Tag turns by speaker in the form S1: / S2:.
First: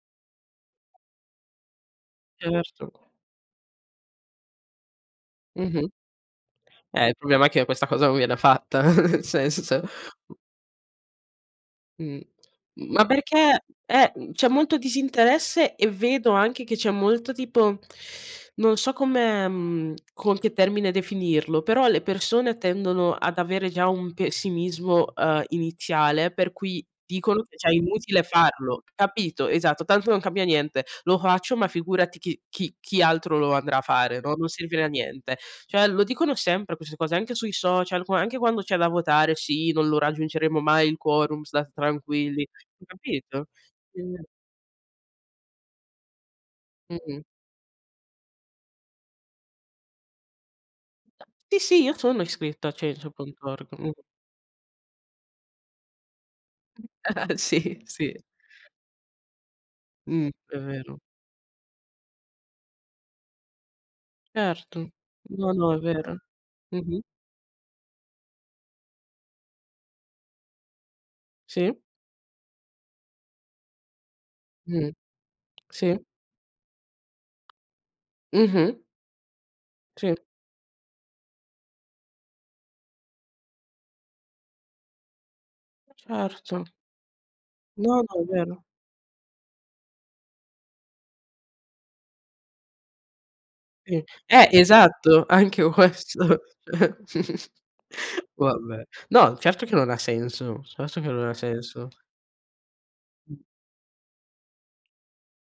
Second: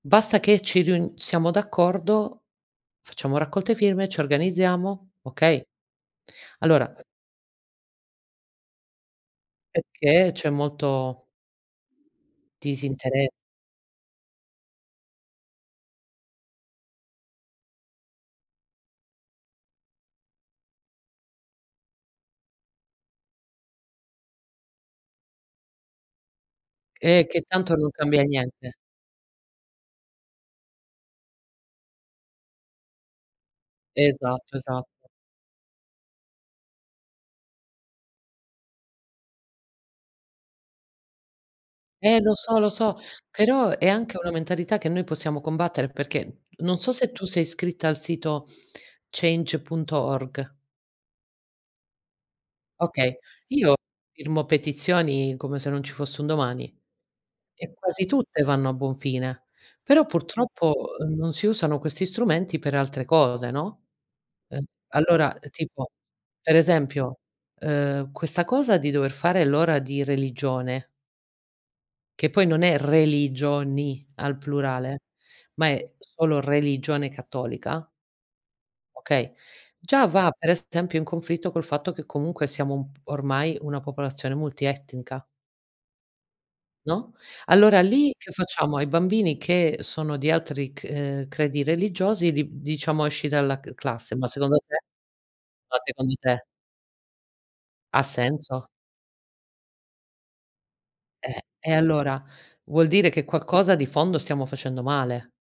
S1: Basta che ci riun siamo d'accordo,
S2: Certo.
S1: facciamo raccolte firme, ci organizziamo. Okay.
S2: Mh-mh.
S1: Allora
S2: Eh, il problema è che questa cosa non viene fatta, n senso, cioè
S1: Perché c'è molto
S2: Mh. M ma
S1: ...disinteres
S2: perché, è mhmm, c'è molto disinteresse e vedo anche che c'è molto, tipo non so come mhmm, con che termine definirlo, però le persone tendono ad avere già un pessimismo, uhm, iniziale, per cui
S1: Eh,
S2: dicono
S1: che
S2: che è già
S1: tanto non
S2: inutile
S1: cambia niente.
S2: farlo, capito? Esatto, tanto non cambia niente. Lo faccio, ma figurati chi chi chi altro lo andrà a fare, no? Non
S1: Esatto,
S2: servire a
S1: esatto.
S2: niente. Cioè, lo dicono sempre, queste cose, anche sui social, qua anche quando c'è da votare: "Sì, non lo raggiungeremo mai il quorum, stat
S1: Eh! Lo
S2: tranquilli",
S1: so, lo so,
S2: capito?
S1: però è anche
S2: quindi
S1: una mentalità che noi possiamo combattere, perché non so se
S2: Mh-mh.
S1: tu sei iscritta al sito, change.org.
S2: Sì, sì, io sono iscritto a
S1: Okay,
S2: change.org.
S1: io
S2: Mh
S1: firmo petizioni, come se non ci fosse un domani, e
S2: Sì,
S1: quasi
S2: sì.
S1: tutte vanno a buon fine. Però
S2: Mh. È
S1: purtroppo
S2: vero.
S1: non si usano questi strumenti per altre cose, no? Eh
S2: Erto.
S1: allora, uhm,
S2: No, no, è
S1: tipo
S2: vero.
S1: per
S2: Mh-mh.
S1: esempio, uhm, questa cosa di dover fare l'ora di religione
S2: Sì.
S1: che poi non è religioni al
S2: Mh-mh.
S1: plurale, ma è
S2: Sì.
S1: solo religione cattolica
S2: Mh-mh.
S1: okay? Già
S2: Sì.
S1: va per esempio in conflitto, col fatto che comunque siamo un p ormai, una popolazione multietnica.
S2: Certo.
S1: No? Allora
S2: No,
S1: lì,
S2: no, è
S1: che
S2: vero.
S1: facciamo? Ai bambini che sono di altri c uhm, credi religiosi li d diciamo: "Esci dalla cl
S2: Sì,
S1: classe". Ma
S2: eh,
S1: secondo te?
S2: esatto! Anche
S1: Ma secondo
S2: questo.
S1: te? Ha senso?
S2: Vabbè. No, certo che non ha senso certo che non ha
S1: Eh! E
S2: senso.
S1: allora? Vuol dire che qualcosa di fondo stiamo facendo male.